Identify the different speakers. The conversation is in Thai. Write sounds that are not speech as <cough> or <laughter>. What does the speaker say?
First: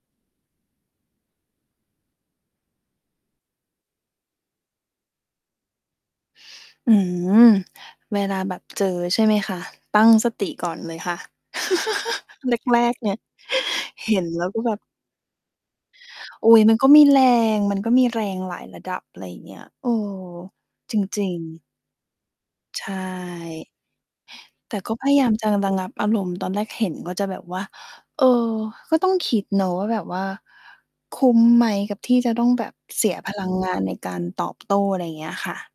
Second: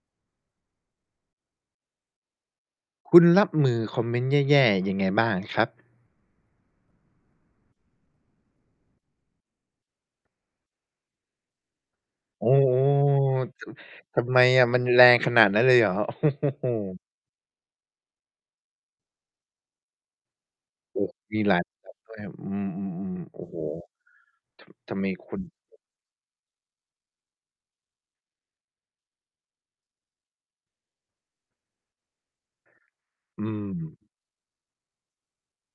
Speaker 1: คุณรับมือคอมเมนต์แย่ ๆ ยังไงบ้างครับ?
Speaker 2: อื้อฮือ เวลาแบบเจอใช่ไหมคะ? ตั้ง สติก่อนเลยค่ะ <chuckles>
Speaker 1: โอ้โ
Speaker 2: แ
Speaker 1: ฮ
Speaker 2: รก ๆ เนี่ย
Speaker 1: ท
Speaker 2: เห
Speaker 1: ท
Speaker 2: ็น
Speaker 1: ำไ
Speaker 2: แ
Speaker 1: ม
Speaker 2: ล้วก็
Speaker 1: อะ
Speaker 2: แบ
Speaker 1: ม
Speaker 2: บ
Speaker 1: ันแรงขนาดนั้นเลยเหรอ?
Speaker 2: อุ๊ย
Speaker 1: โอ้
Speaker 2: มันก
Speaker 1: โ
Speaker 2: ็
Speaker 1: ฮ
Speaker 2: มีแรง มันก็มีแรงหลายระดับ อะไรอย่างเงี้ย เออ จ
Speaker 1: โอ้
Speaker 2: ริ
Speaker 1: ม
Speaker 2: ง
Speaker 1: ีหลา
Speaker 2: ๆ
Speaker 1: ย แบบ ด้วย อื
Speaker 2: ใช
Speaker 1: ม ๆ ๆ โอ้โฮ
Speaker 2: ่
Speaker 1: ท
Speaker 2: แต่ก
Speaker 1: ท
Speaker 2: ็
Speaker 1: ำไ
Speaker 2: พ
Speaker 1: ม
Speaker 2: ยายา
Speaker 1: ค
Speaker 2: ม
Speaker 1: ุณ
Speaker 2: จะระงับอารมณ์ ตอนแรกเห็นก็จะแบบว่า เออ ก็ต้องคิดเนาะว่า แบบว่าคุ้มไหมกับที่จะต้องแบบเสียพ
Speaker 1: อ
Speaker 2: ล
Speaker 1: ื
Speaker 2: ังงานใน
Speaker 1: ม
Speaker 2: การตอบโต้ อะไรอย่างเงี้ยค่ะ